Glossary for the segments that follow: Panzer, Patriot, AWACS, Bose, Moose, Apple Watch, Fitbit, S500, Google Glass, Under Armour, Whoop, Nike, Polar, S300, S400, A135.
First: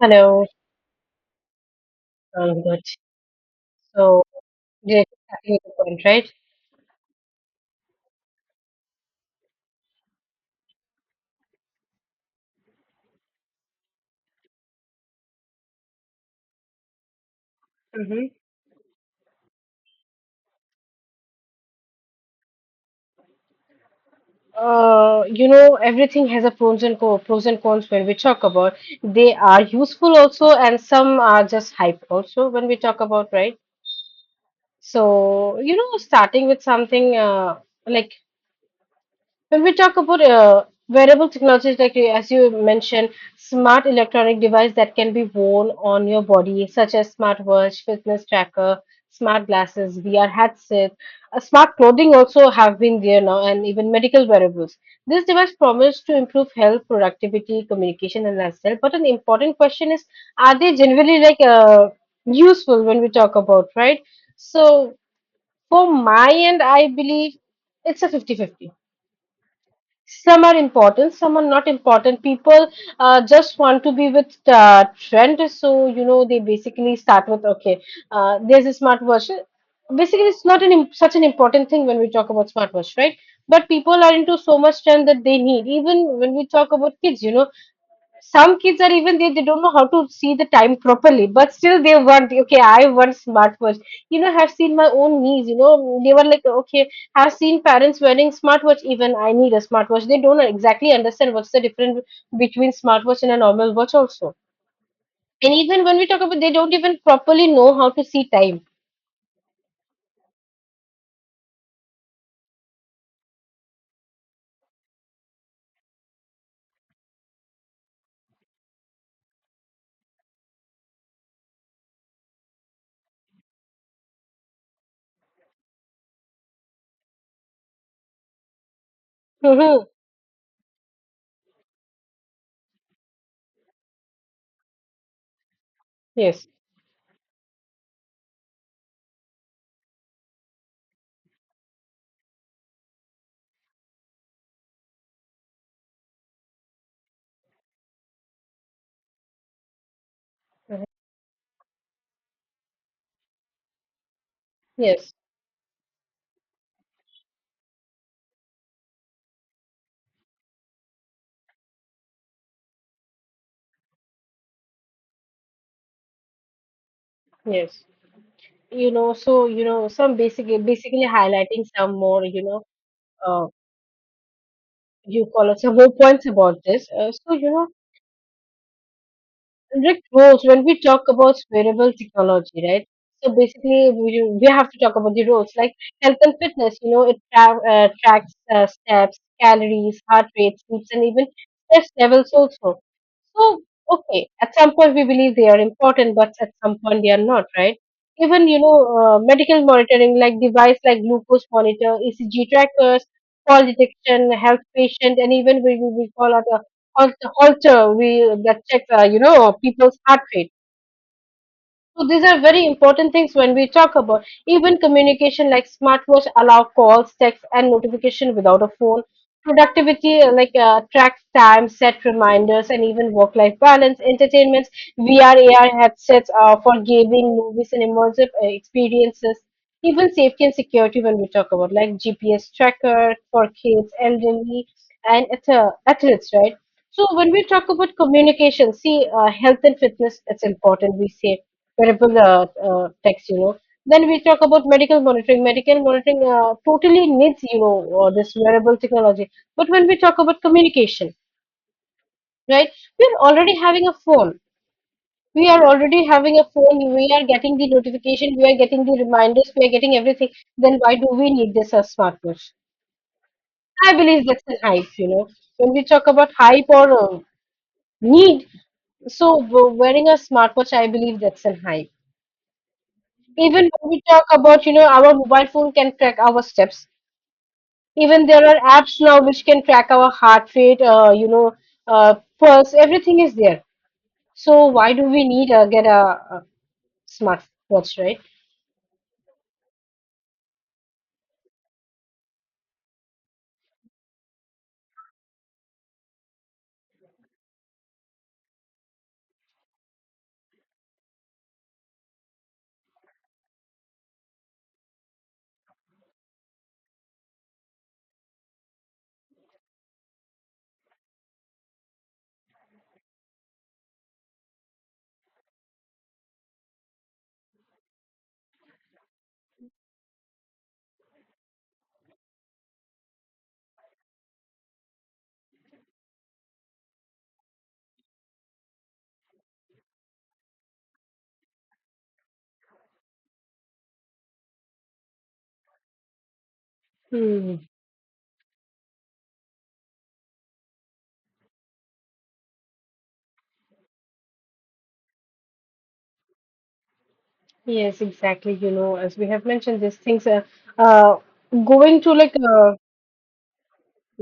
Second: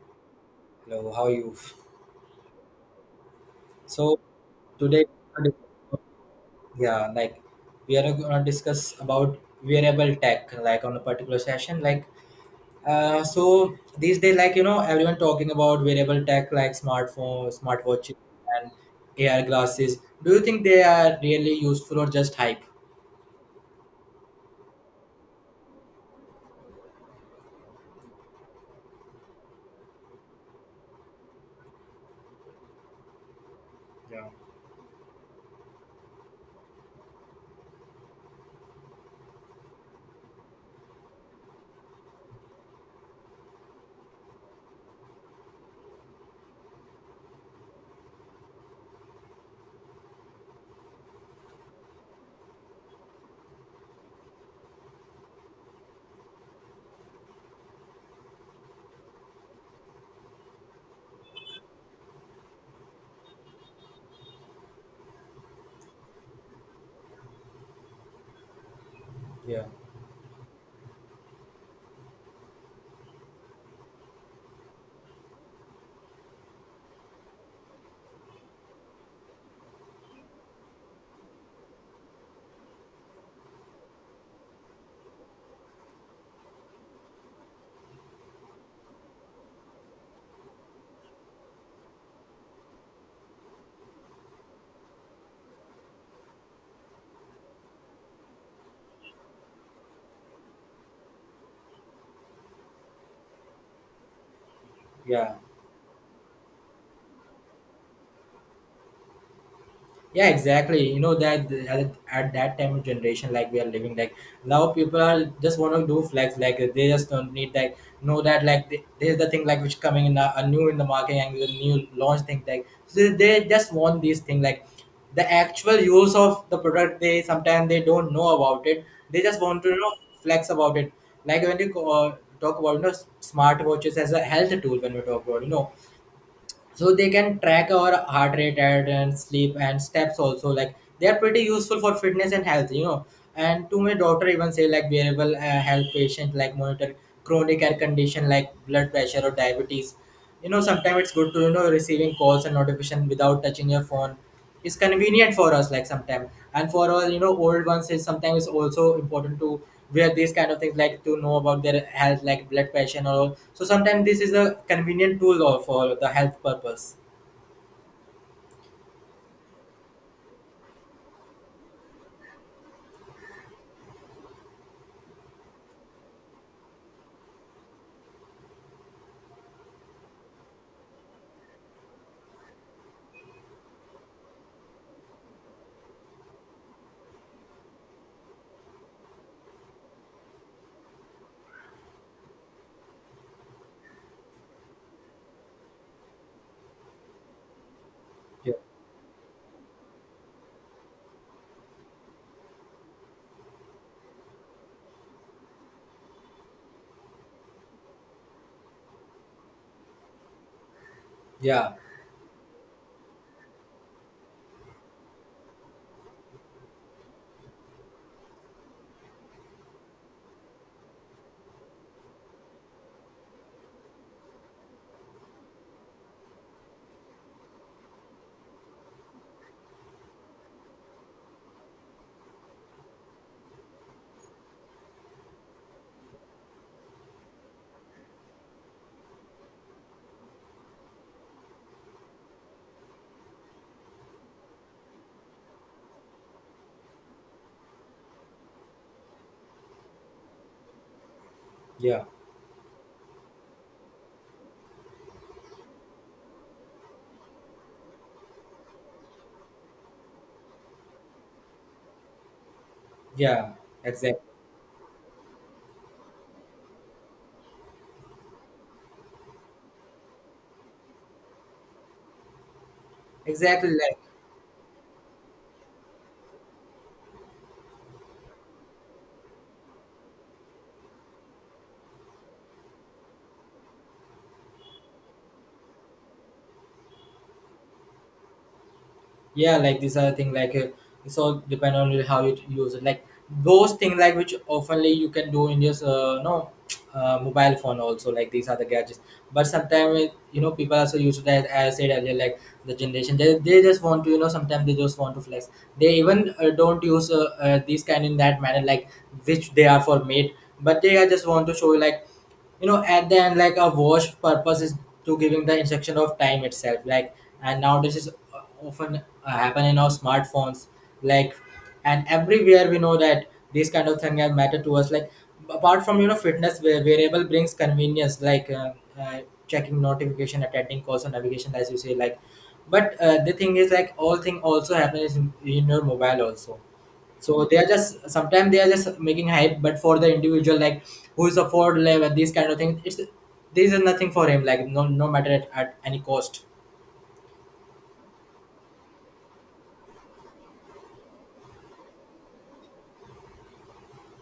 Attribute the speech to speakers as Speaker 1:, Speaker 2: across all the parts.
Speaker 1: Hello,
Speaker 2: Hello, how are you?
Speaker 1: I'm good.
Speaker 2: So
Speaker 1: So, yeah,
Speaker 2: today,
Speaker 1: starting with the point, right?
Speaker 2: yeah, like we are gonna discuss about wearable tech, like on a particular session. Like, so these days, like everyone talking about wearable tech, like smartphones, smartwatches,
Speaker 1: Mm-hmm.
Speaker 2: and AR glasses. Do you think they are really useful or just hype?
Speaker 1: You know, everything has a pros and co pros and cons when we talk about. They are useful also, and some are just hype also when we talk about, right?
Speaker 2: Yeah.
Speaker 1: So, you know, starting with something like. When we talk about wearable technologies, like as you mentioned, smart electronic device that can be worn on your body, such as smartwatch, fitness tracker, smart glasses, VR headset, smart clothing also have been there now, and even medical wearables. This device promise to improve health, productivity, communication, and lifestyle. But an important question is, are they generally like useful when we talk about, right? So for my end, I believe it's a 50-50.
Speaker 2: Yeah,
Speaker 1: Some are important, some are not important. People just want to be with trend, so you know, they basically start with okay, there's a smartwatch. Basically, it's not such an important thing when we talk about smartwatch, right? But people are into so much trend that they need. Even when we talk about kids, you know, some kids are, even they don't know how to see the time properly, but still they want, okay, I want smartwatch. You know, I've seen my own niece, you know, they were like, okay, I've seen parents wearing smartwatch, even I need a smartwatch. They don't exactly understand what's the difference between smartwatch and a normal watch also.
Speaker 2: yeah.
Speaker 1: And even when we talk about, they don't even properly know how to see time.
Speaker 2: Yeah, exactly, that at that time of generation like we are living. Like now people are just want to do flex, like they just don't need, like know that like there's the thing like which coming in a new in the market and the new launch thing, like so they just want these thing like. The actual use of the product, they sometimes they don't know about it. They just want to
Speaker 1: Mhm.
Speaker 2: flex about it. Like when you talk about smartwatches as a health tool, when we talk about,
Speaker 1: Yes.
Speaker 2: so they can track our heart rate and sleep and steps also, like they are pretty useful for fitness and health, you know. And to my daughter even say, like wearable help patient like monitor chronic air condition like blood pressure or diabetes.
Speaker 1: Mhm.
Speaker 2: Sometimes it's good to receiving calls and notification without touching your phone. It's
Speaker 1: Yes.
Speaker 2: convenient for us, like sometimes. And for all old ones is, sometimes it's also important to wear these kind of things, like to know about their health, like blood pressure or so. Sometimes this is a convenient tool or for the health purpose.
Speaker 1: Yes, you know, so you know, some basic, basically highlighting some more, you know, uh, you call out some more points about this. Rick roles, when we talk about wearable technology, right? So basically, we have to talk about the roles, like health and fitness. You know, it tracks steps, calories, heart rate, sleeps, and even stress levels also. So, okay, at some point we believe they are important, but at some point they are not, right? Even,
Speaker 2: Yeah,
Speaker 1: you know, medical monitoring like device like glucose monitor, ECG trackers, fall detection, help patient, and even we call out a halter, we that checks, you know, people's heart rate.
Speaker 2: yeah,
Speaker 1: So these are very important things when we talk about. Even communication, like smartwatch allow calls, text, and notification without a phone. Productivity like tracks time, set reminders, and even work-life balance. Entertainments, VR, AR headsets for gaming, movies, and immersive experiences. Even safety and security when we talk about, like GPS tracker for kids, elderly, and athletes, right? So when we talk about communication, see, health and fitness, it's important. We say wearable techs, you know. Then we talk about medical monitoring. Medical monitoring totally needs, you know, this wearable technology. But when we talk about communication,
Speaker 2: yeah,
Speaker 1: right, we're already having a phone. We are already having a phone. We are getting the notification. We are getting the reminders. We are getting everything. Then why do we need this as smartwatch?
Speaker 2: yeah,
Speaker 1: I
Speaker 2: exactly,
Speaker 1: believe that's an hype, you know. When we talk about hype or need, so wearing a smartwatch, I believe that's an hype. Even
Speaker 2: exactly.
Speaker 1: when we talk about, you know, our mobile phone can track our steps. Even there are apps now which can track our heart rate, you know, pulse, everything is there. So why do we need get a smartwatch, right?
Speaker 2: Yeah, like this other thing, like it's all depend on how you use it, like those things like which oftenly you can do in your no mobile phone also, like these are the gadgets. But sometimes, you know, people also use it as I said earlier, like the generation they just want to, you know, sometimes they just want to flex. They even don't use these kind in that manner, like which they are for made, but they are just want to show, like at the end, like a wash purpose is to giving the instruction of time itself like. And now this is often happen in our smartphones, like. And everywhere we know that these kind of thing are matter to us, like apart from fitness, where variable brings convenience, like uh, checking notification, attending calls and navigation, as you say, like. But the thing is, like all thing also happens in your mobile also. So they
Speaker 1: Hmm.
Speaker 2: are just sometimes they are just making hype, but for the individual like who is afford level these kind of things, it's there is nothing for him, like no, no matter at any cost.
Speaker 1: Yes, exactly. You know, as we have mentioned, these things are uh, going to like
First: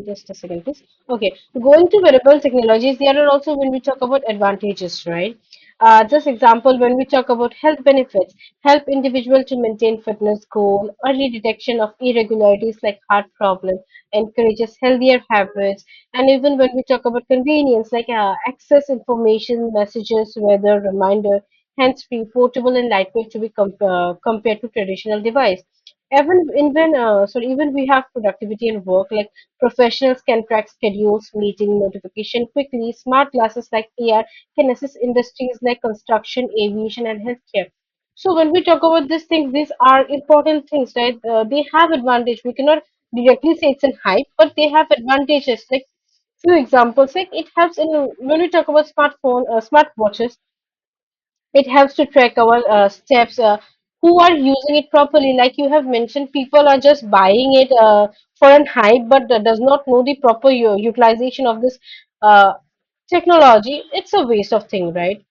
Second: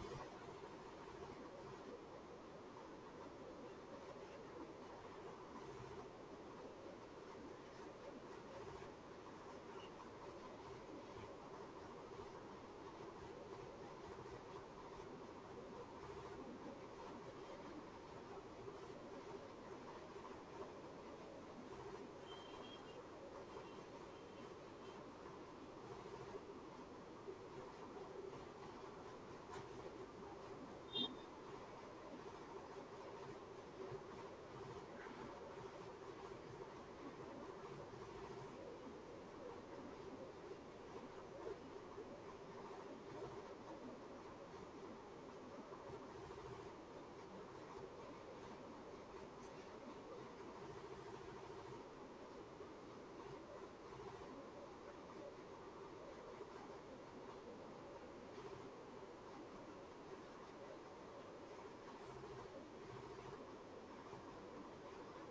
Speaker 1: just a second, please. Okay, going to wearable technologies, there are also, when we talk about advantages, right? Just example, when we talk about health benefits, help individual to maintain fitness goal, early detection of irregularities like heart problems, encourages healthier habits, and even when we talk about convenience, like access information, messages, weather, reminder, hands-free, portable, and lightweight to be compared to traditional device. Even sorry, even we have productivity and work, like professionals can track schedules, meeting notification quickly. Smart glasses like AR can assist industries like construction, aviation, and healthcare. So when we talk about these things, these are important things, right? They have advantage. We cannot directly say it's an hype, but they have advantages. Like few examples, like it helps in when we talk about smartphone, smartwatches, it helps to track our steps. Who are using it properly, like you have mentioned, people are just buying it for an hype, but that does not know the proper utilization of this uh, technology. It's a waste of thing, right?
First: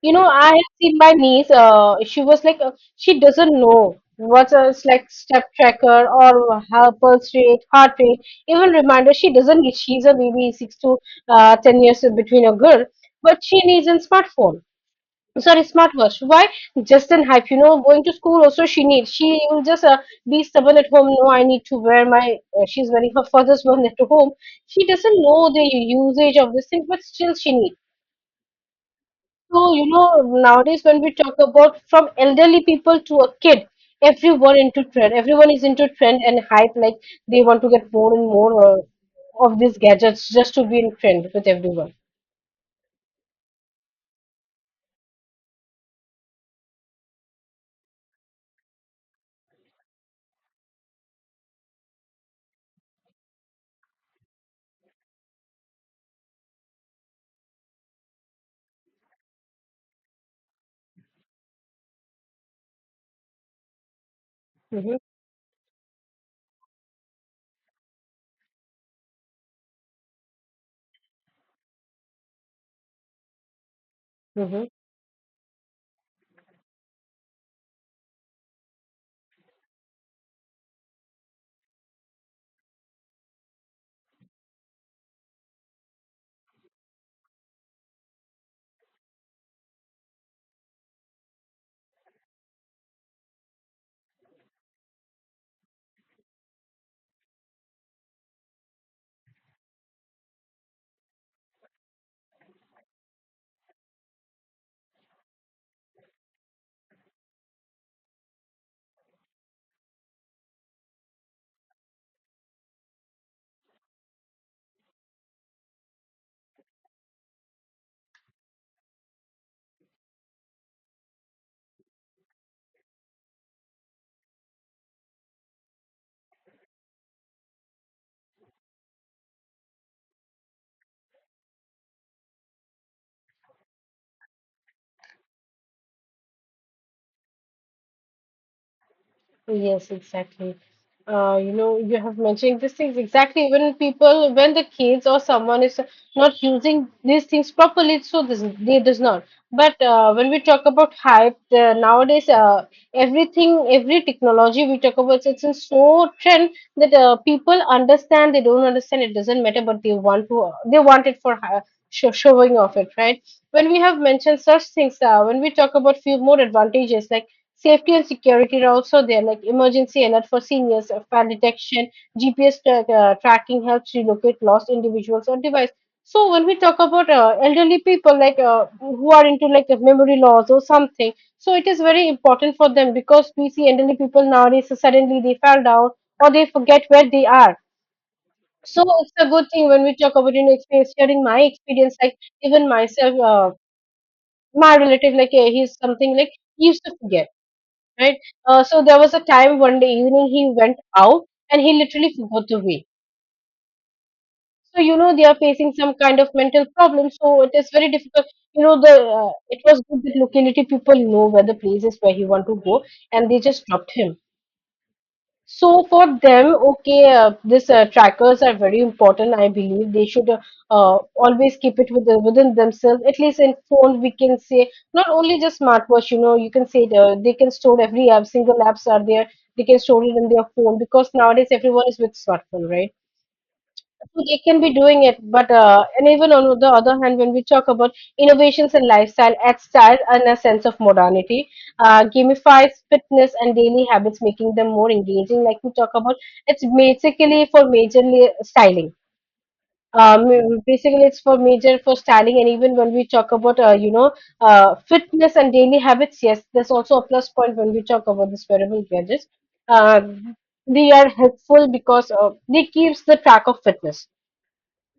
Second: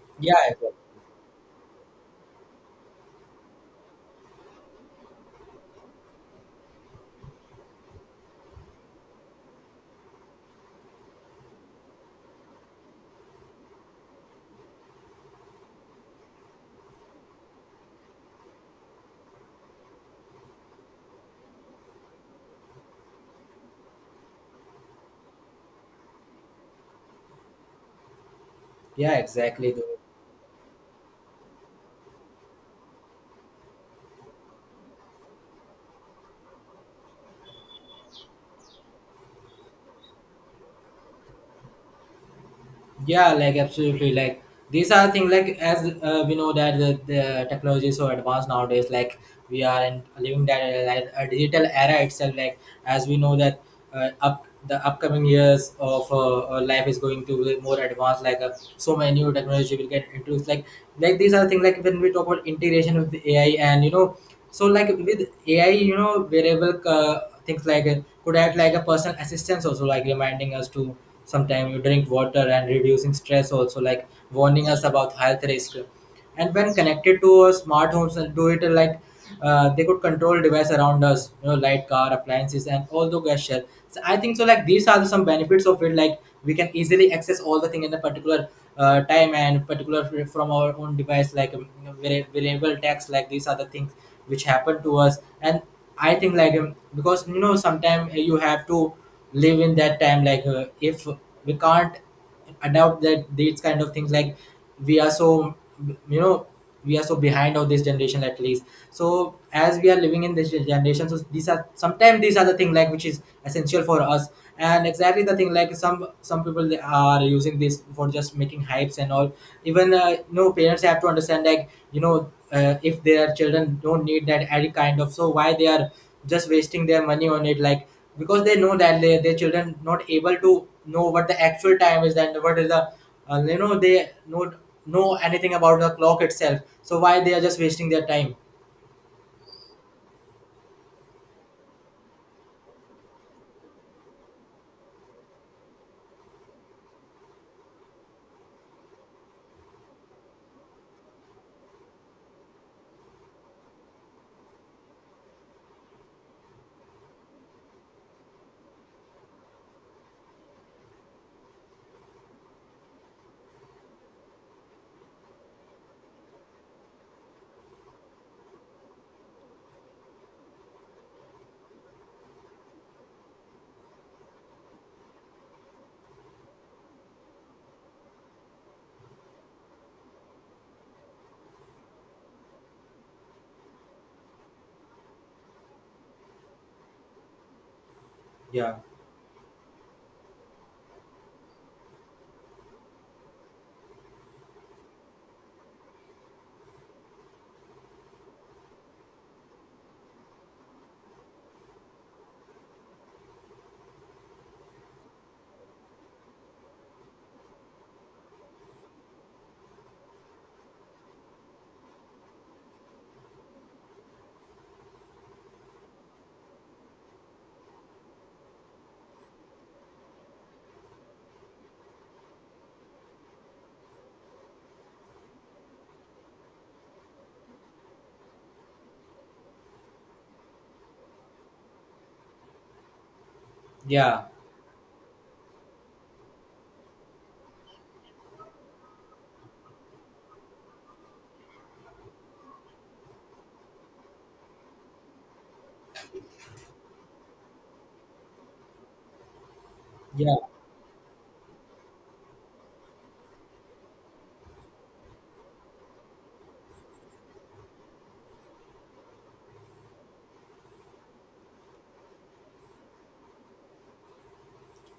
Speaker 1: You know, I
Speaker 2: Yeah,
Speaker 1: have seen my niece, she was like, she doesn't know what's a, it's like step tracker or her pulse rate, heart rate, even reminder, she doesn't. She's a baby, six to 10 years between a girl, but she needs a smartphone, sorry, smartwatch. Why? Just in hype. You know, going to school also she needs. She will just be stubborn at home, no, I need to wear my she's wearing her father's one at home. She doesn't know the usage of this thing, but still she needs.
Speaker 2: yeah,
Speaker 1: So
Speaker 2: exactly.
Speaker 1: you know, nowadays when we talk about, from elderly people to a kid, everyone into trend, everyone is into trend and hype, like they want to get more and more of these gadgets just to be in trend with everyone.
Speaker 2: Yeah, like absolutely. Like these are things like, as we know that the technology is so advanced nowadays. Like we are in living that like a digital era itself. Like as we know that up the upcoming years of life is going to be more advanced. Like so many new technology will get introduced. Like these are things like when we talk about integration with AI, and so, like
Speaker 1: Hmm.
Speaker 2: with AI, variable things, like could act like a personal assistance also, like reminding us to sometimes you drink water and reducing stress also, like warning us about health risk. And when connected to our smart homes and do it like they could control device around us, light, car, appliances and all the gesture. So I think so, like these are some benefits of it, like we can easily access all the thing in a particular time and particular from our own device, like variable text, like these are the things which happen to us. And I think, like because sometimes you have to live in that time, like if we can't adopt that these kind of things, like we are so, you know, we are so behind of this generation, at least. So as we are living in this generation, so these are sometimes these are the thing like which is essential for us. And exactly the thing like some people they are using this for just making hypes and all. Even parents have to understand, like if their children don't need that any kind of, so why they are just wasting their money on it, like because they know that they, their children not able to know what the actual time is and what is the they not know anything about the clock itself, so why they are just wasting their time.
Speaker 1: Yes, exactly. You know, you have mentioned these things exactly. When people, when the kids or someone is not using these things properly, so this they does not. But when we talk about hype nowadays, everything, every technology we talk about, it's in so trend that people understand, they don't understand, it doesn't matter, but they want to. They want it for show, showing off it, right? When we have mentioned such things, when we talk about few more advantages, like safety and security are also there, like emergency alert for seniors, fire detection, GPS tracking helps you locate lost individuals or device. So when we talk about elderly people, like who are into like memory loss or something, so it is very important for them, because we see elderly people nowadays suddenly they fall down or they forget where they are.
Speaker 2: Yeah.
Speaker 1: So it's a good thing. When we talk about, you know, experience, sharing my experience, like even myself, my relative, like he's something like he used to forget, right? So there was a time one day evening he went out and he literally forgot the way. So you know, they are facing some kind of mental problem, so it is very difficult. You know, the it was good that locality people know where the place is where he want to go, and they just dropped him. So for them, okay, this trackers are very important. I believe they should always keep it with within themselves. At least in phone, we can say, not only just smartwatch. You know, you can say they can store every app, single apps are there. They can store it in their phone, because nowadays everyone is with smartphone, right?
Speaker 2: Yeah,
Speaker 1: So, they can be doing it. But and even on the other hand, when we talk about innovations in lifestyle, add style and a sense of modernity, gamifies fitness and daily habits, making them more engaging, like we talk about. It's basically for majorly styling.
Speaker 2: yeah,
Speaker 1: um, Basically it's for major for styling. And even when we talk about you know, fitness and daily habits, yes, there's also a plus point when we talk about this wearable gadgets. uh, they are helpful because they keeps the track of fitness.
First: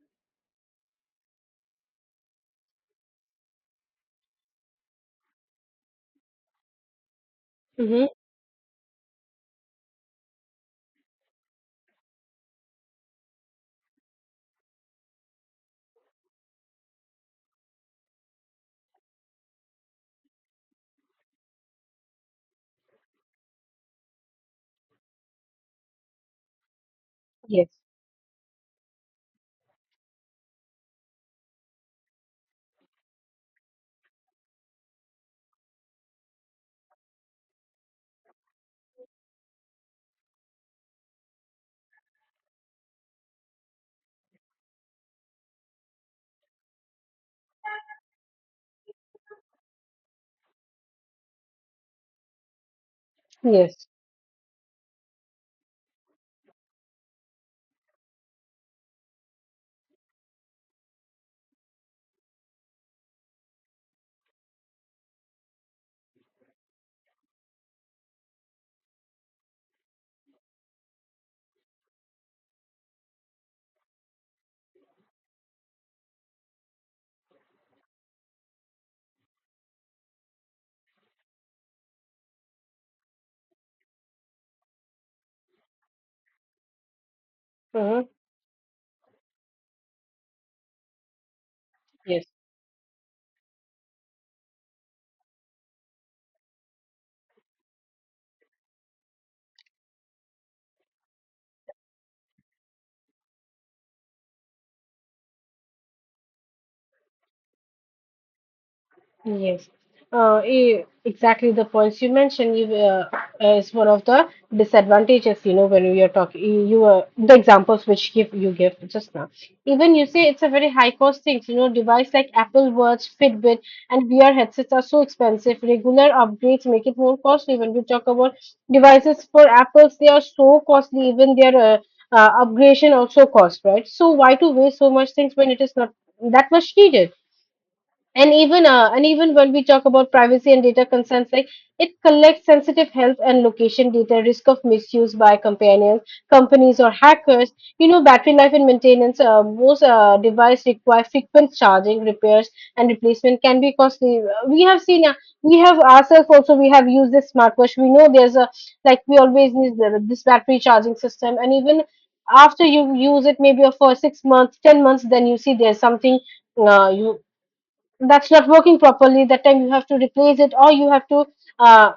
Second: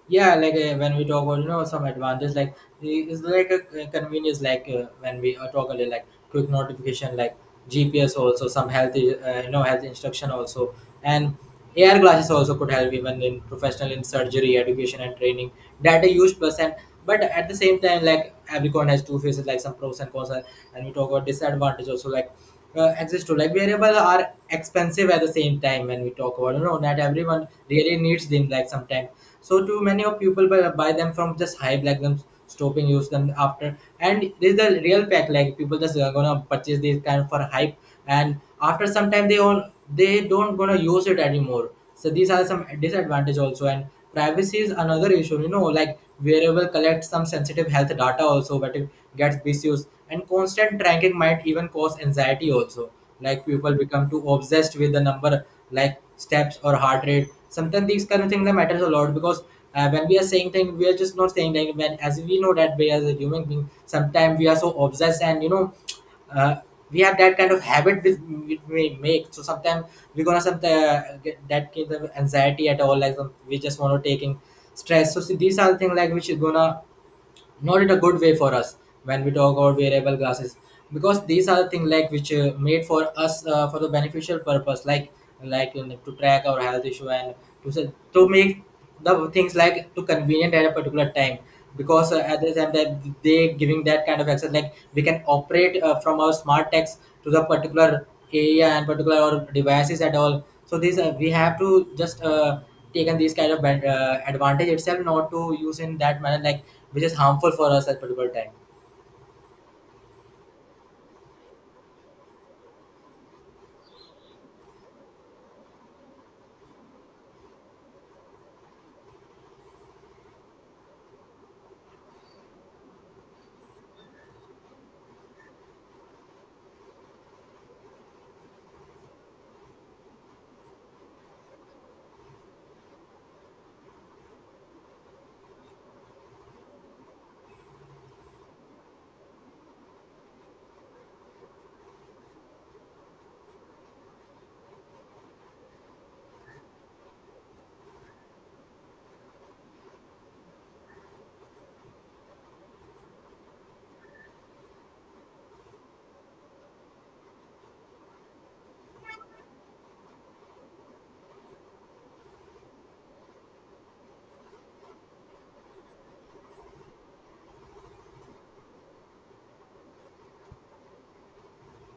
Speaker 2: yeah, like when we talk about, some advantage, like it's like a convenience, like when we talk earlier, like quick notification, like
Speaker 1: Mhm.
Speaker 2: GPS also, some healthy health instruction also. And AR glasses also could help even in professional in surgery, education and training. That data used percent. But at the same time, like every coin has two faces, like some pros and cons and we talk about disadvantage also, like access to like variable are expensive. At the same time when we talk about, you know, not everyone
Speaker 1: Yes.
Speaker 2: really needs them, like sometimes. So too many of people buy them from just hype, like them stopping use them after. And this is the real fact, like people just are gonna purchase this kind of for hype, and after some time they all they don't gonna use it anymore. So these are some disadvantage also. And privacy is another issue, like wearable collects some sensitive health data also, but it gets misused, and constant tracking might even cause anxiety also, like people
Speaker 1: Yes.
Speaker 2: become too obsessed with the number, like steps or heart rate. Sometimes these kind of things that matters a lot because when we are saying things, we are just not saying, like when, as we know that we as a human being, sometimes we are so obsessed. And uh, we have that kind of habit with which we make. So sometimes we're gonna some that kind of anxiety at all. Like some-, we just want to taking stress. So see, these are the things like which is gonna not in a good way for us when we talk about wearable glasses. Because these are the things like which made for us for the beneficial purpose, like you know, to track our health issue and to
Speaker 1: Uh huh.
Speaker 2: to make the things like to convenient at a particular time. Because
Speaker 1: Yes.
Speaker 2: at the time that they giving that kind of access, like we can operate from our smart tags to the particular area and particular our devices at all. So these we have to just taken these kind of bad, advantage itself, not to use in that manner like which is harmful for us at particular time.
Speaker 1: Yes, exactly the points you mentioned is one of the disadvantages, you know, when we are talking, you the examples which give you give just now. Even you say it's a very high cost thing, you know, device like Apple Watch, Fitbit, and VR headsets are so expensive. Regular upgrades make it more costly. When we talk about devices for Apples, they are so costly. Even their upgradation also cost, right? So why to waste so much things when it is not that much needed? And even and even when we talk about privacy and data consents, like it collects sensitive health and location data, risk of misuse by companions companies or hackers. You know, battery life and maintenance, most device require frequent charging, repairs and replacement can be costly. We have ourselves also, we have used this smartwatch, we know there's a, like we always need this battery charging system. And even after you use it maybe for 6 months, 10 months, then you see there's something, you that's not working properly. That time you have to replace it or you have to uh,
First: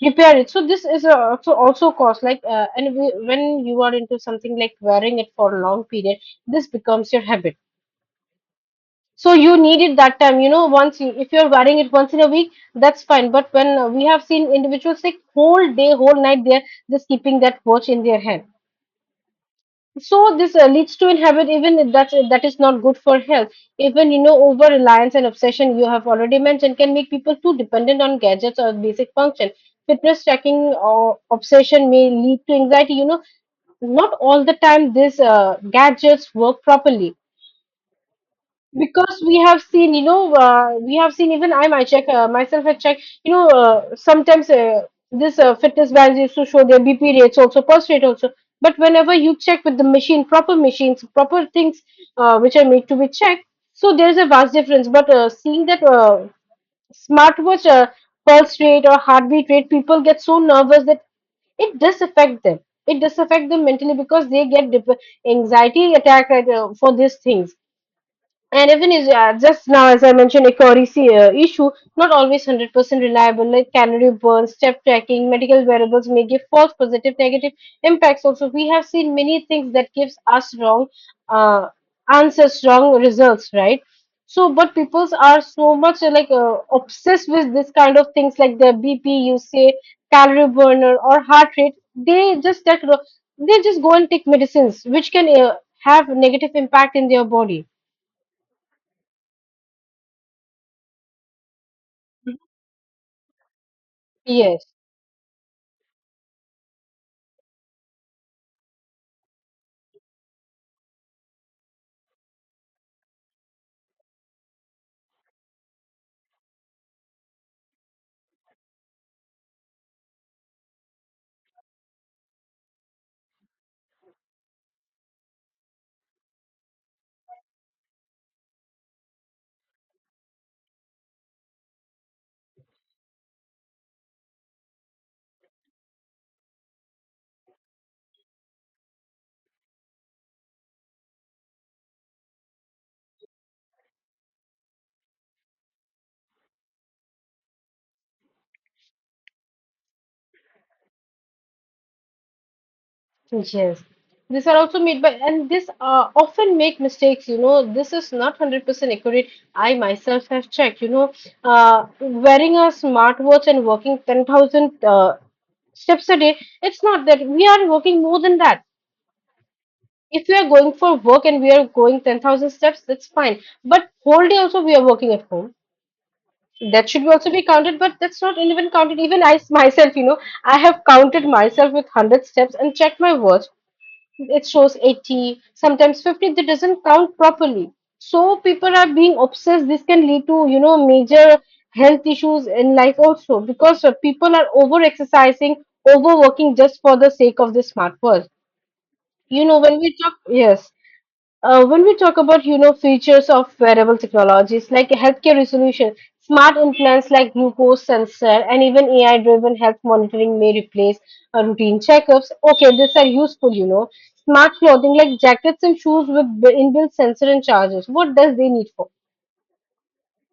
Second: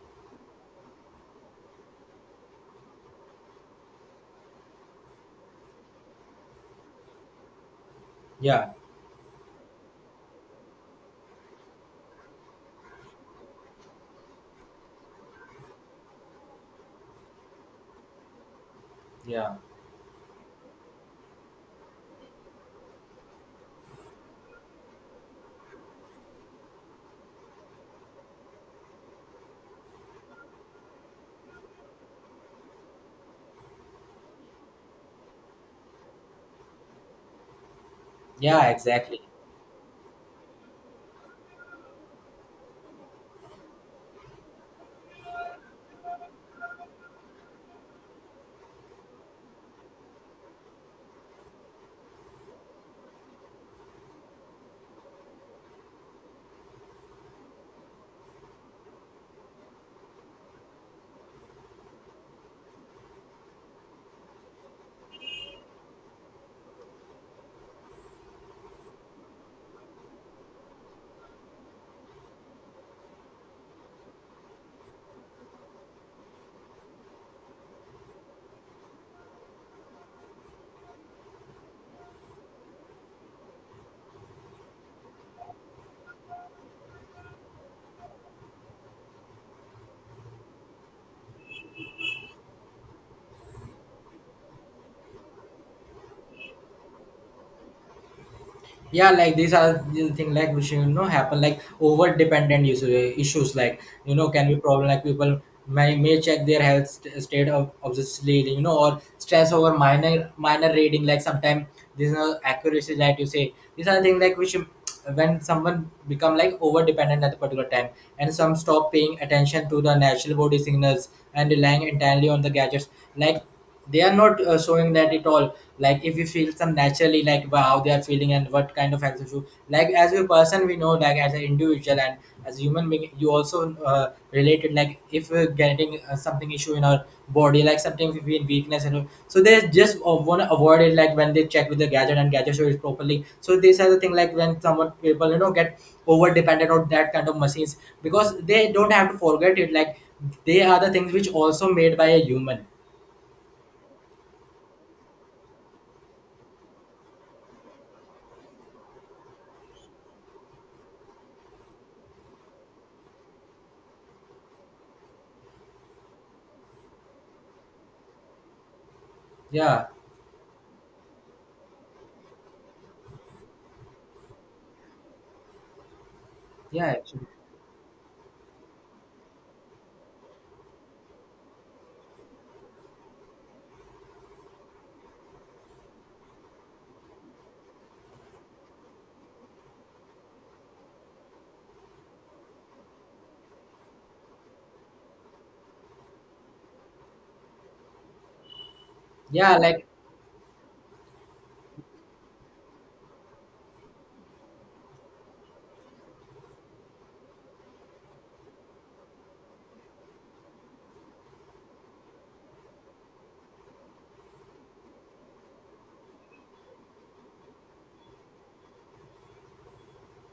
Speaker 1: repair it. So this is a, also also cost, like and when you are into something like wearing it for a long period, this becomes your habit.
Speaker 2: Yeah,
Speaker 1: So you need it that time, you know. If you're wearing it once in a week, that's fine. But when we have seen individuals, like whole day, whole night they're just keeping that watch in their hand.
Speaker 2: yeah,
Speaker 1: So this leads to inhabit, even that is not good for health. Even, you know, over reliance and obsession, you have already mentioned, can make people too dependent on gadgets or basic function, fitness tracking, or obsession may lead to anxiety. You know, not all the time these gadgets work properly,
Speaker 2: yeah, exactly.
Speaker 1: because we have seen, even I might check myself I check, you know sometimes this fitness bands used to show their BP rates also, pulse rate also. But whenever you check with the machine proper machines, proper things, which are made to be checked, so there's a vast difference. But seeing that smartwatch pulse rate or heartbeat rate, people get so nervous that it does affect them. It does affect them mentally, because they get anxiety attack, right, for these things. And even is, yeah, just now as I mentioned, a currency issue, not always 100% reliable, like calorie burn, step tracking, medical variables may give false positive, negative impacts. Also, we have seen many things that gives us wrong, uh, answers, wrong results, right? So, but people are so much obsessed with this kind of things, like their BP, you say, calorie burner or heart rate. They just take, they just go and take medicines, which can have negative impact in their body.
Speaker 2: Yeah, like these are the thing like which you know happen, like over dependent issues like you know can be
Speaker 1: Yes.
Speaker 2: problem, like people may check their health state of, obviously, you know, or stress over minor reading, like sometimes this is not accuracy, like you say these are things like which when someone become like over dependent at a particular time, and some stop paying attention to the natural body signals and relying entirely on the gadgets, like they are not showing that at all. Like if you feel some naturally, like wow, how they are feeling and what kind of exercise you like as a person, we know like as an individual. And as a human being, you also related, like if we're getting something issue in our body, like sometimes we feel weakness and all. So they just want to avoid it, like when they check with the gadget and gadget show it properly. So these are the thing like when someone people you know get over dependent on that kind of machines. Because they don't have to forget it, like they are the things which also made by a human.
Speaker 1: Yes, these are also made by, and this often make mistakes. You know, this is not 100% accurate. I myself have checked. Wearing a smartwatch and working 10,000 steps a day, it's not that we are working more than that.
Speaker 2: Yeah.
Speaker 1: If we are going for work and we are going 10,000 steps, that's fine. But whole day also we are working at home.
Speaker 2: Yeah,
Speaker 1: That should
Speaker 2: actually.
Speaker 1: also be counted, but that's not even counted. Even myself, you know, I have counted myself with 100 steps and checked my watch, it shows 80, sometimes 50. That doesn't count properly. So people are being obsessed, this can lead to, you know, major health issues in life also, because people are over exercising, overworking just for the sake of the smart world. You
Speaker 2: Yeah,
Speaker 1: know, when
Speaker 2: like
Speaker 1: we talk, yes, when we talk about, you know, features of wearable technologies, like healthcare resolution, smart implants like glucose sensor, and even AI-driven health monitoring may replace routine checkups. Okay, these are useful, you know. Smart clothing like jackets and shoes with inbuilt sensor and chargers. What does they need for?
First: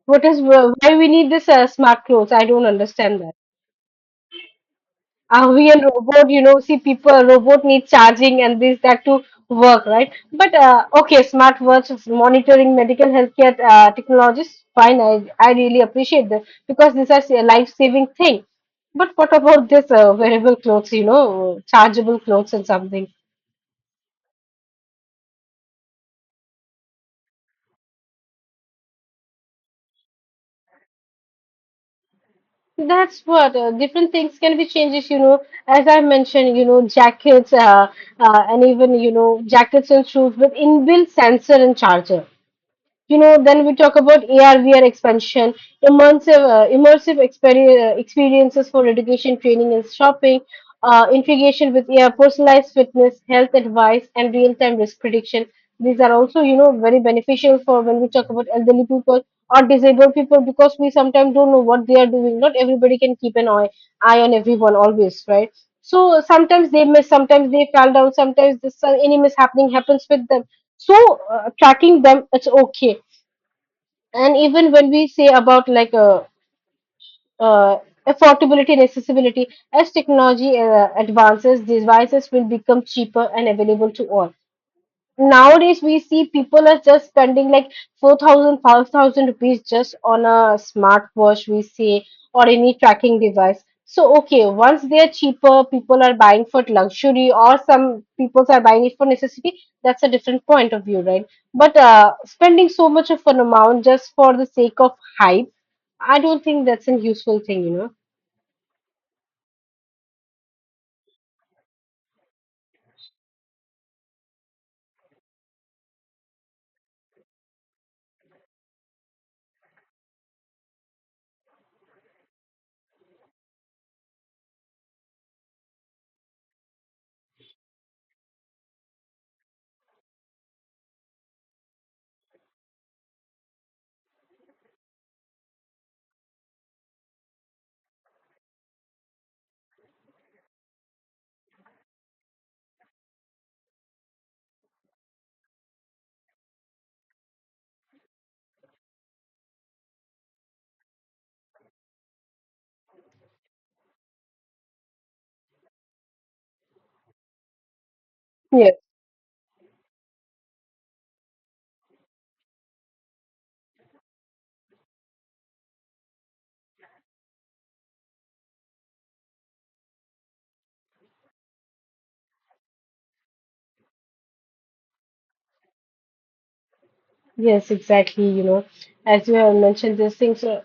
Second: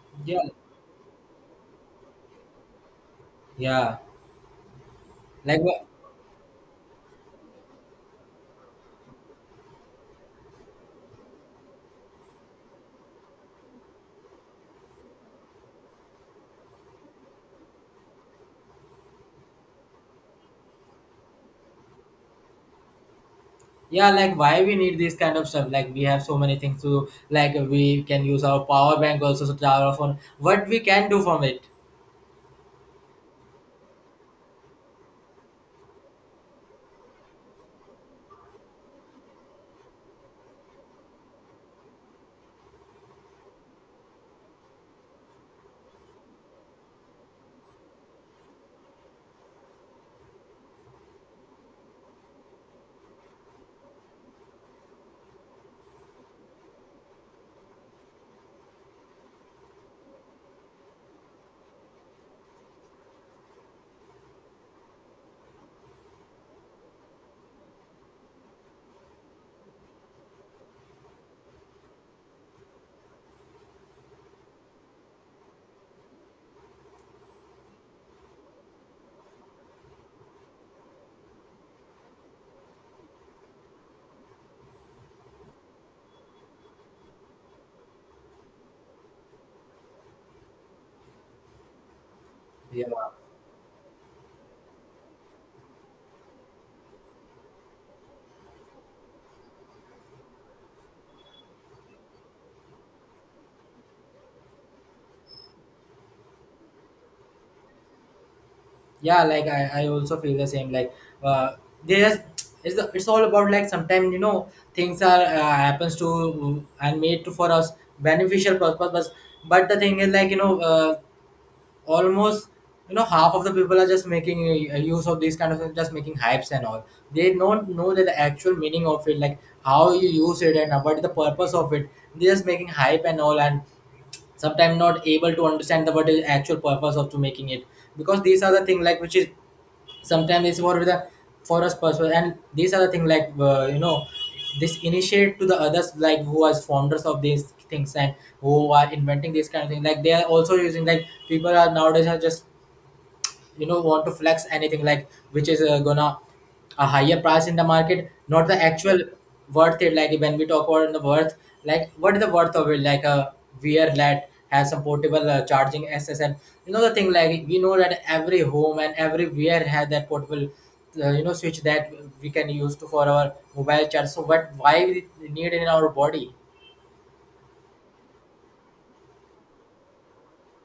Speaker 1: What
Speaker 2: yeah,
Speaker 1: is, why we need this smart clothes? I don't understand that.
Speaker 2: yeah.
Speaker 1: Are
Speaker 2: Like
Speaker 1: we and robot? You know, see, people, a robot needs charging and this, that to work, right? But okay, smart watch monitoring, medical healthcare technologies, fine. I really appreciate that, because these are a life-saving thing. But what about this wearable clothes, you know, chargeable clothes and something?
Speaker 2: yeah, like why we need this kind of stuff? Like we have so many things to do. Like we can use our power bank also to charge our phone. What we can do from it?
Speaker 1: That's what different things can be changes, you know. As I mentioned, you know, you know, jackets and shoes with inbuilt sensor and charger. You know, then we talk about AR VR expansion, immersive immersive experiences for education, training and shopping. Uh, integration with AR, personalized fitness health advice and real time risk prediction. These are also, you know, very beneficial for when we talk about elderly people or disabled people, because we sometimes don't know what they are doing. Not everybody can keep an eye on everyone always, right? So sometimes they miss, sometimes they fall down, sometimes this any mishappening happens with them. So tracking them, it's okay. And even when we say about like uh, affordability and accessibility, as technology advances, devices will become cheaper and available to all. Nowadays we see people are just spending like 4,000, 5,000 rupees just on a smartwatch, we say, or any
Speaker 2: Yeah.
Speaker 1: tracking device. So okay, once they're cheaper, people are buying for luxury, or some people are buying it for necessity. That's a different point of view, right? But spending so much of an amount just for the sake of hype, I don't think that's a useful thing, you know.
Speaker 2: Yeah, like I also feel the same. Like uh there's it's all about, like, sometimes, you know, things are happens to and made to for us beneficial purpose, but the thing is like, you know, almost, you know, half of the people are just making use of these kind of things, just making hypes and all. They don't know that the actual meaning of it, like how you use it and what is the purpose of it. They're just making hype and all, and sometimes not able to understand the what is actual purpose of to making it, because these are the thing like which is sometimes it's more with the for us purpose. And these are the thing like, you know, this initiate to the others, like who are founders of these things and who are inventing these kind of thing, like they are also using, like people are nowadays are just, you know, want to flex anything, like which is gonna a higher price in the market, not the
Speaker 1: Yeah.
Speaker 2: actual worth it. Like when we talk about the worth, like what is the worth of it, like a VR that has some portable charging SSL. You know, the thing like we know that every home and every VR has that portable, you know, switch that we can use to for our mobile charge. So what why we need in our body?
Speaker 1: Yes, exactly. You know, as you have mentioned these things,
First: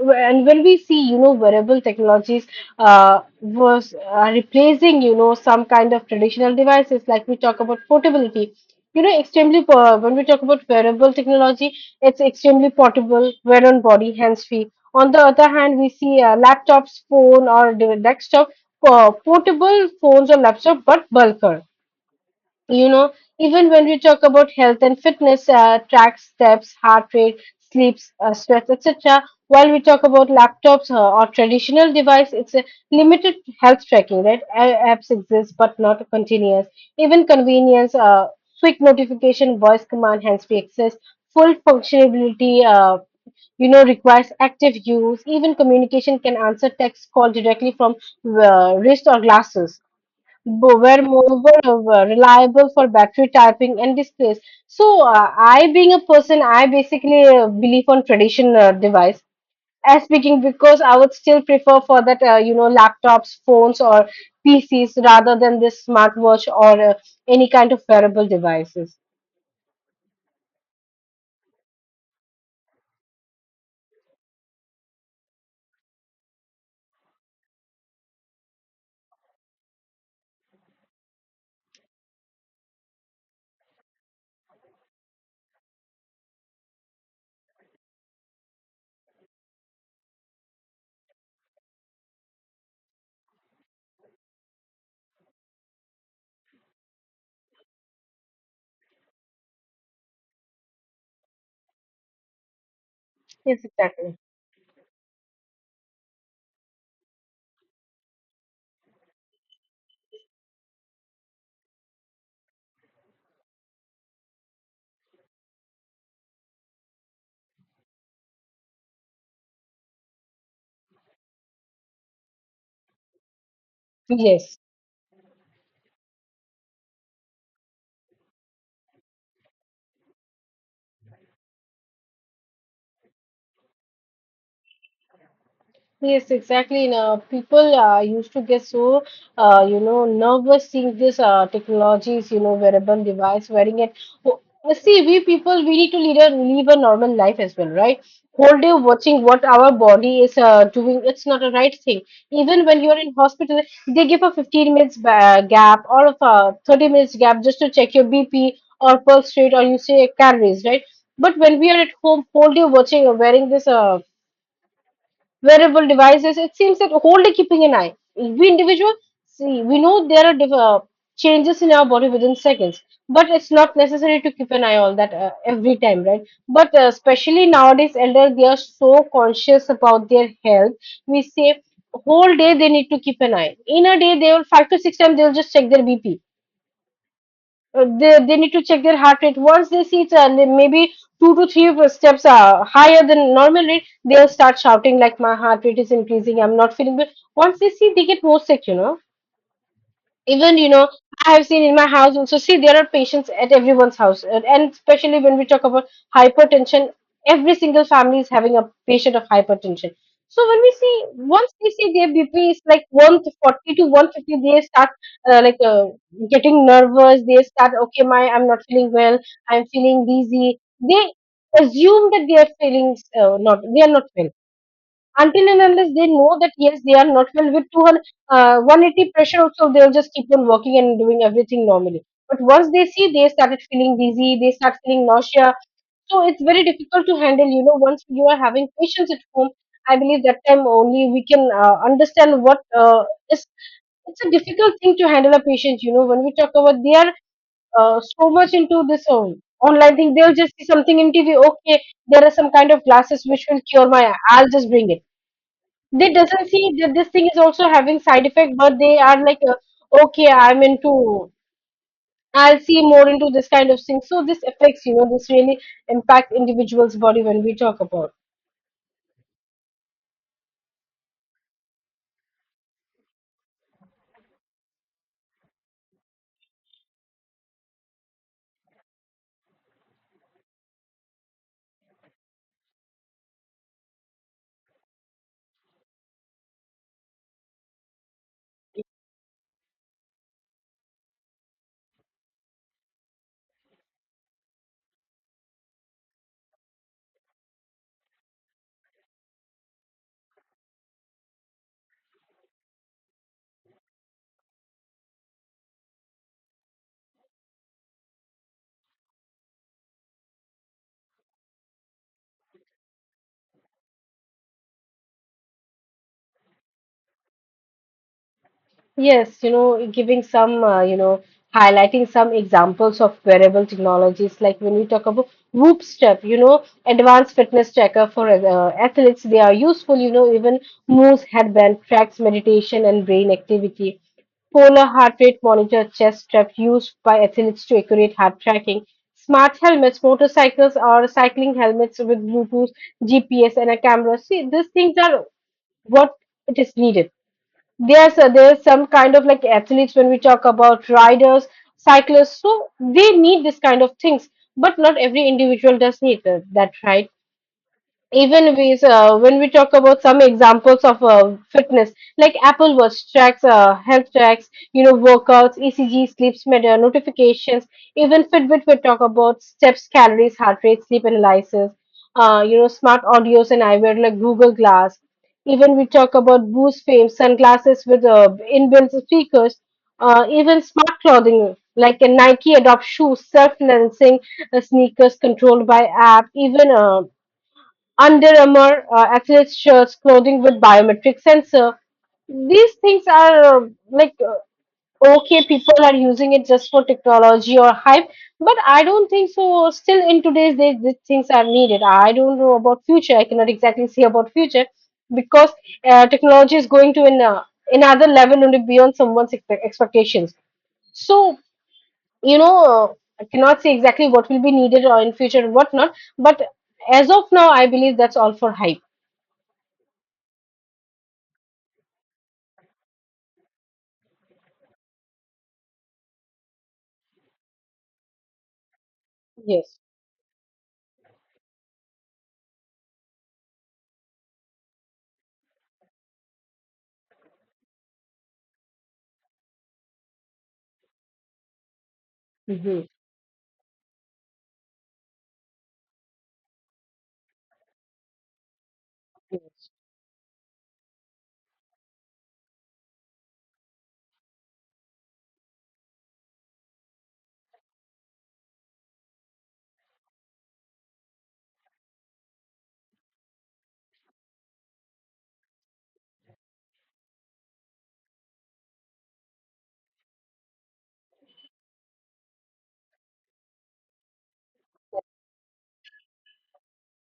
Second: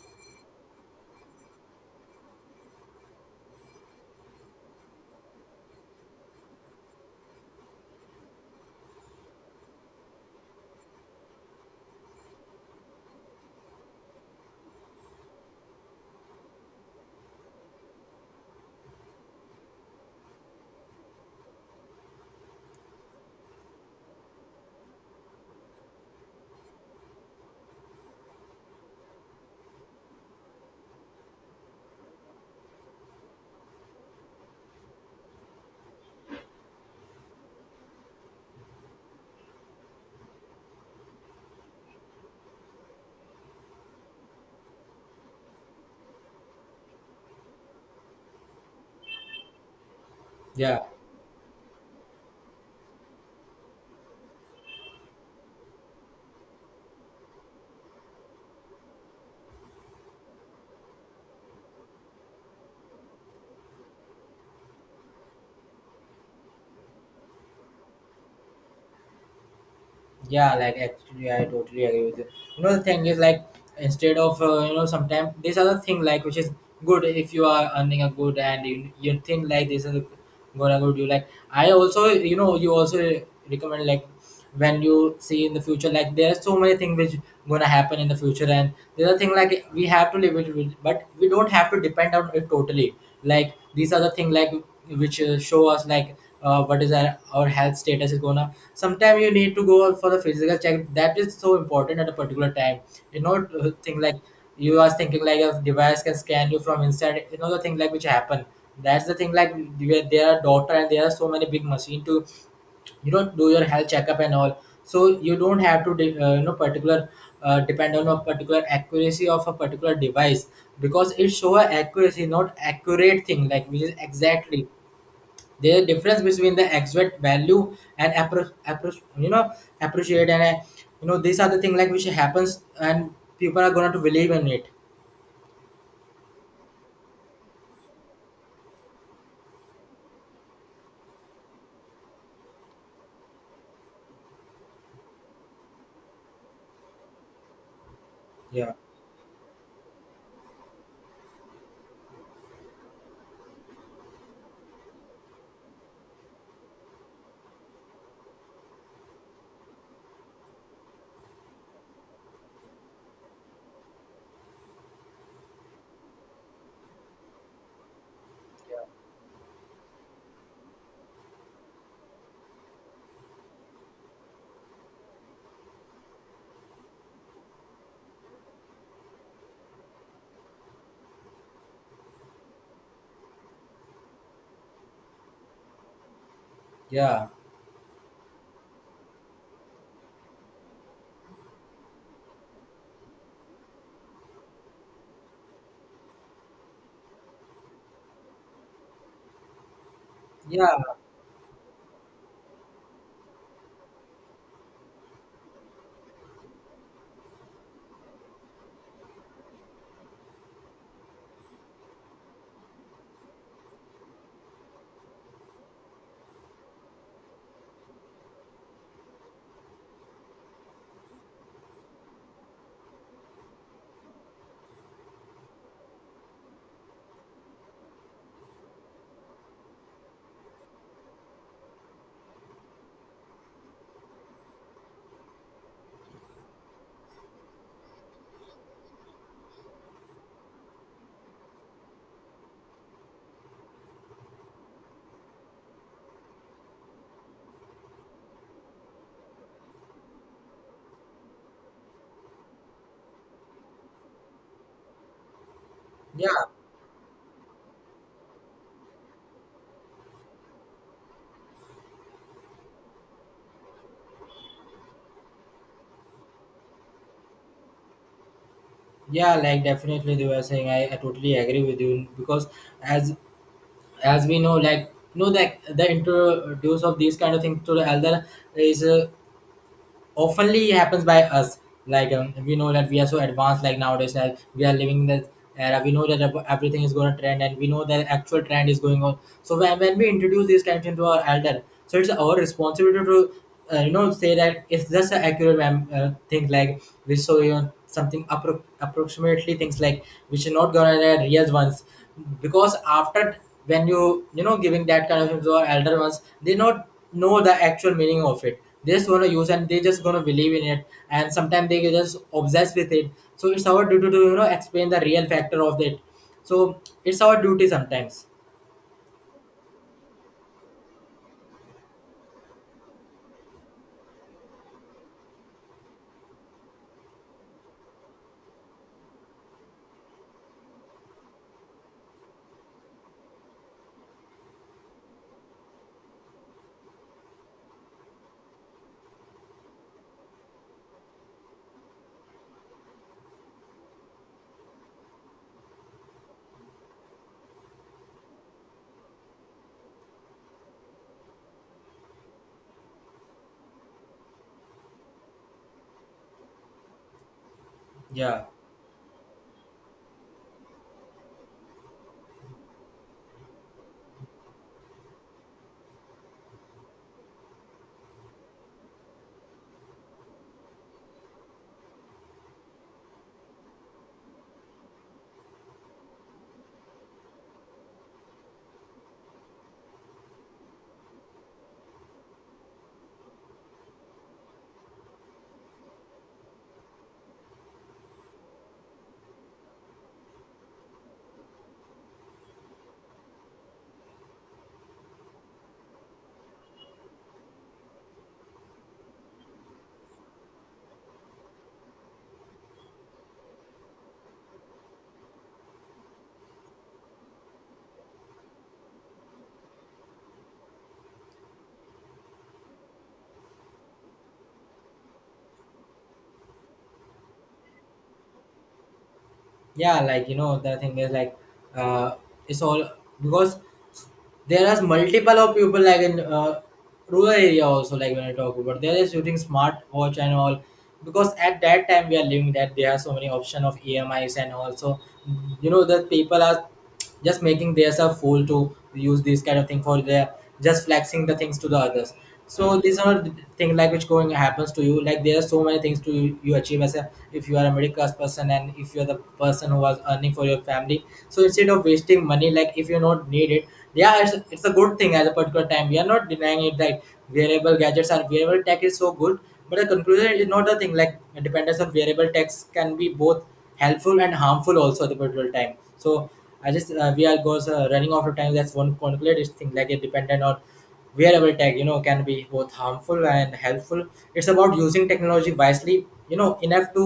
Speaker 1: and when we see, you know, wearable technologies was replacing, you know, some kind of traditional devices, like we talk about portability. You know, extremely, when we talk about wearable technology, it's extremely portable, wear on body, hands free. On the other hand, we see laptops, phone, or desktop, portable phones or laptop, but bulkier, you know. Even when we talk about health and fitness, track steps, heart rate, sleeps, stress, etc. While we talk about laptops or traditional device, it's a limited health tracking, right? Apps exist, but not continuous. Even convenience, quick notification, voice command, hands-free access, full functionality, you know, requires active use. Even communication can answer text call directly from wrist or glasses
Speaker 2: Yeah.
Speaker 1: were moreover reliable for battery typing and displays. So being a person, I basically believe on traditional device. As speaking, because I would still prefer for that, you know, laptops, phones, or PCs rather than this smartwatch or any kind of wearable devices.
Speaker 2: Yeah, like actually, I totally agree with you. You know, the thing is like instead of, you know, sometimes this other thing, like which is good if you are earning a good and you think like this is gonna good you, like I also, you know, you also recommend, like when you see in the future, like there are so many things which gonna happen in the future. And the other thing, like we have to live it with, but we don't have to depend on it totally. Like these are the thing like which show us, like, what is our health status is gonna. Sometimes you need to go for the physical check, that is so important at a particular time. You know,
Speaker 1: Yes,
Speaker 2: thing like
Speaker 1: exactly.
Speaker 2: you are thinking like a device can scan you from inside, you know, the thing like which happen. That's the thing like where there are doctor and there are so many big machine to, you know, do your health checkup and all. So you don't have to you know, particular, depend on a particular accuracy of a particular device, because it show a accuracy, not accurate thing like which is
Speaker 1: Yes.
Speaker 2: exactly the difference between the exact value and you know, appreciate, and, you know, these are the thing like which happens, and people are going to believe in it.
Speaker 1: Yes, exactly. And, people used to get so, you know, nervous seeing this technologies, you know, wearable device, wearing it. Oh, see, we people, we need to lead a, live a normal life as well, right? Whole
Speaker 2: yeah
Speaker 1: day watching what our body is doing, it's not a right thing. Even when you're in hospital, they give a 15 minutes gap or of a 30 minutes gap just to check your BP or pulse rate or you say calories, right? But when we are at home, whole day watching or wearing this wearable devices. It seems that wholly keeping an eye. We individual, see, we know there are changes in our body within seconds, but it's not necessary to keep an eye on that every time, right? But especially nowadays, elder, they are so conscious about their health. We say whole day they need to keep an eye. In a day, they will 5 to 6 times they will just check their BP,
Speaker 2: yeah
Speaker 1: they need to check their heart rate. Once they see it's maybe 2 to 3 steps higher than normal rate, they'll start shouting like, my heart rate is increasing, I'm not feeling good. Once they see, they get more sick, you know. Even, you
Speaker 2: yeah
Speaker 1: know, I have seen in my house also. See, there are patients at everyone's house, and especially when we talk about hypertension, every single family is having a patient of hypertension. So when we see, once they see their BP is like 140 to 150, they start uh, like uh, getting nervous. They start, okay, my I'm not feeling well, I'm feeling dizzy. They assume that they are feeling not they are not well. Until and unless they know that, yes, they are not well, with 200, 180 pressure also, they'll just keep on working and doing everything normally. But once they see, they started feeling dizzy, they start feeling nausea. So it's very difficult to handle, you know, once you are having patients at home. I believe, that time only we can understand what is it's a difficult thing to handle a patient. You know, when we talk about, they are so much into this online thing, they'll just see something in TV, okay, there are some kind of glasses which will cure my, I'll just bring it. They doesn't
Speaker 2: yeah.
Speaker 1: see that this thing is also having side effect, but they are like, okay, I'm into, I'll see more into this kind of thing. So this affects, you know, this really impacts individuals body when we talk about.
Speaker 2: Yeah, like definitely they were saying, I totally agree with you because as as we know, like you know that the introduce of these kind of things to the elder is oftenly happens by us. Like, we know that we are so advanced, like nowadays, like we are living in the era. We know that everything is going to trend, and we know that actual trend is going on. So when we introduce these kinds into our elder, so it's our responsibility to, you know, say that it's just an accurate thing like we saw, you know, something approximately things like which are not gonna be real ones. Because after when you know, giving that kind of info to elder ones, they not know the actual meaning of it. They just want to use and they just gonna believe in it, and sometimes they get just obsessed with it. So it's our duty to, you know, explain the real factor of it. So it's our duty sometimes.
Speaker 1: Yes, you know, giving some, you know, highlighting some examples of wearable technologies, like when we talk about Whoop Step, you know, advanced fitness tracker for athletes, they are useful, you know. Even Moose headband tracks meditation and brain activity. Polar heart rate monitor chest strap used by athletes to accurate heart tracking. Smart helmets, motorcycles or cycling helmets with Bluetooth, GPS, and a camera. See, these things are what it is needed. There's some kind of, like athletes, when we talk about riders, cyclists. So they need this kind of things, but not every individual does need that, right?
Speaker 2: Yeah.
Speaker 1: Even we when we talk about some examples of fitness, like Apple Watch tracks health, tracks, you know, workouts, ECG, sleep meter, notifications. Even Fitbit, will talk about steps, calories, heart rate, sleep analysis. Uh, you know, smart audios and eyewear like Google Glass. Even we talk about Boost Fame sunglasses with inbuilt speakers. Uh, even smart clothing like a Nike adopt shoes, self-lensing sneakers controlled by app. Even Under Armour athletes shirts, clothing with biometric sensor. These things are okay, people are using it just for technology or hype, but I don't think so. Still, in today's days, these things are needed. I don't know about future. I cannot exactly say about future, because technology is going to an, another level only beyond someone's expectations. So, you know, I cannot say exactly what will be needed or in future and whatnot, but as of now, I believe that's all for hype.
Speaker 2: Yeah, like, you know, the thing is like, uh it's all because there are multiple of people, like in, rural area also. Like when I talk about, they are shooting smart
Speaker 1: Yes.
Speaker 2: watch and all, because at that time we are living that there are so many option of EMIs, and also you know that people are just making themselves fool to use this kind of thing for their just flexing the things to the others. So
Speaker 1: Hmm.
Speaker 2: these are the thing like which going happens to you. Like there are so many things to you, you achieve as a, if you are a middle class person, and if you are the person who was earning for your family, so instead of wasting money, like if you not need it. Yeah, it's a good thing at a particular time. We are not denying it that variable gadgets and variable tech is so good, but the conclusion is not a thing like dependence on variable tax can be both helpful and harmful also at the particular time. So I just, we are goes running out of time. That's one concluded thing, like it dependent on wearable tech, you know, can be both harmful and helpful. It's about using technology wisely, you know, enough to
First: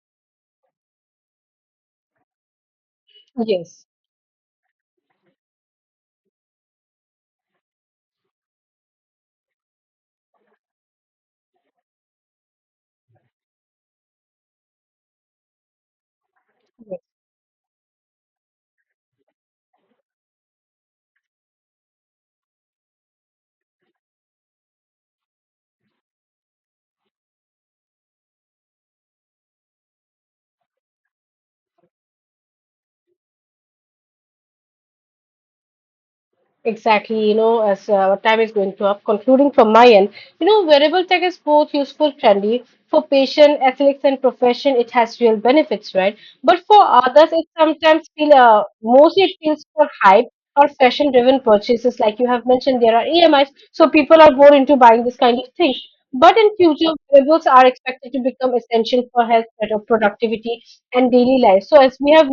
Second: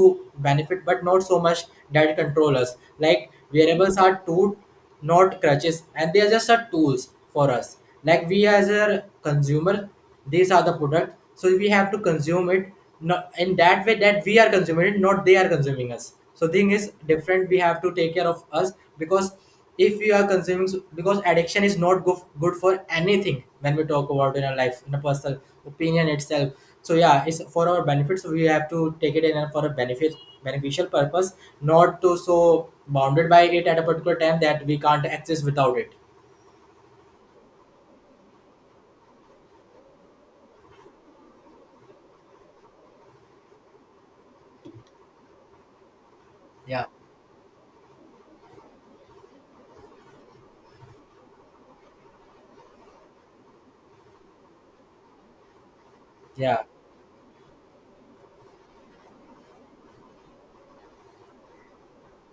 Speaker 2: benefit but not so much that it control us. Like
Speaker 1: Yes,
Speaker 2: wearables are tool, not crutches, and they are just a tools for us. Like we as a consumer, these are the product, so we have to consume it, not in that way that we are consuming it, not they are consuming us. So thing is
Speaker 1: yes,
Speaker 2: different. We have to take care of us, because if we are consuming so, because addiction is not good for anything when we talk about in our life in a personal opinion itself. So yeah, it's for our benefit. So we have to take it in and for a benefit beneficial purpose, not to so bounded by it at a particular time that we can't exist without it.
Speaker 1: exactly. You know, as our time is going to up, concluding from my end, you know, wearable tech is both useful, trendy for patient, athletes, and profession. It has real benefits, right? But for
Speaker 2: Yeah.
Speaker 1: others, it sometimes feel mostly it feels for hype or fashion-driven purchases. Like you have mentioned, there are EMIs, so people are more into buying this kind of thing. But in
Speaker 2: Yeah.
Speaker 1: future, wearables are expected to become essential for health, better productivity, and daily life. So as we have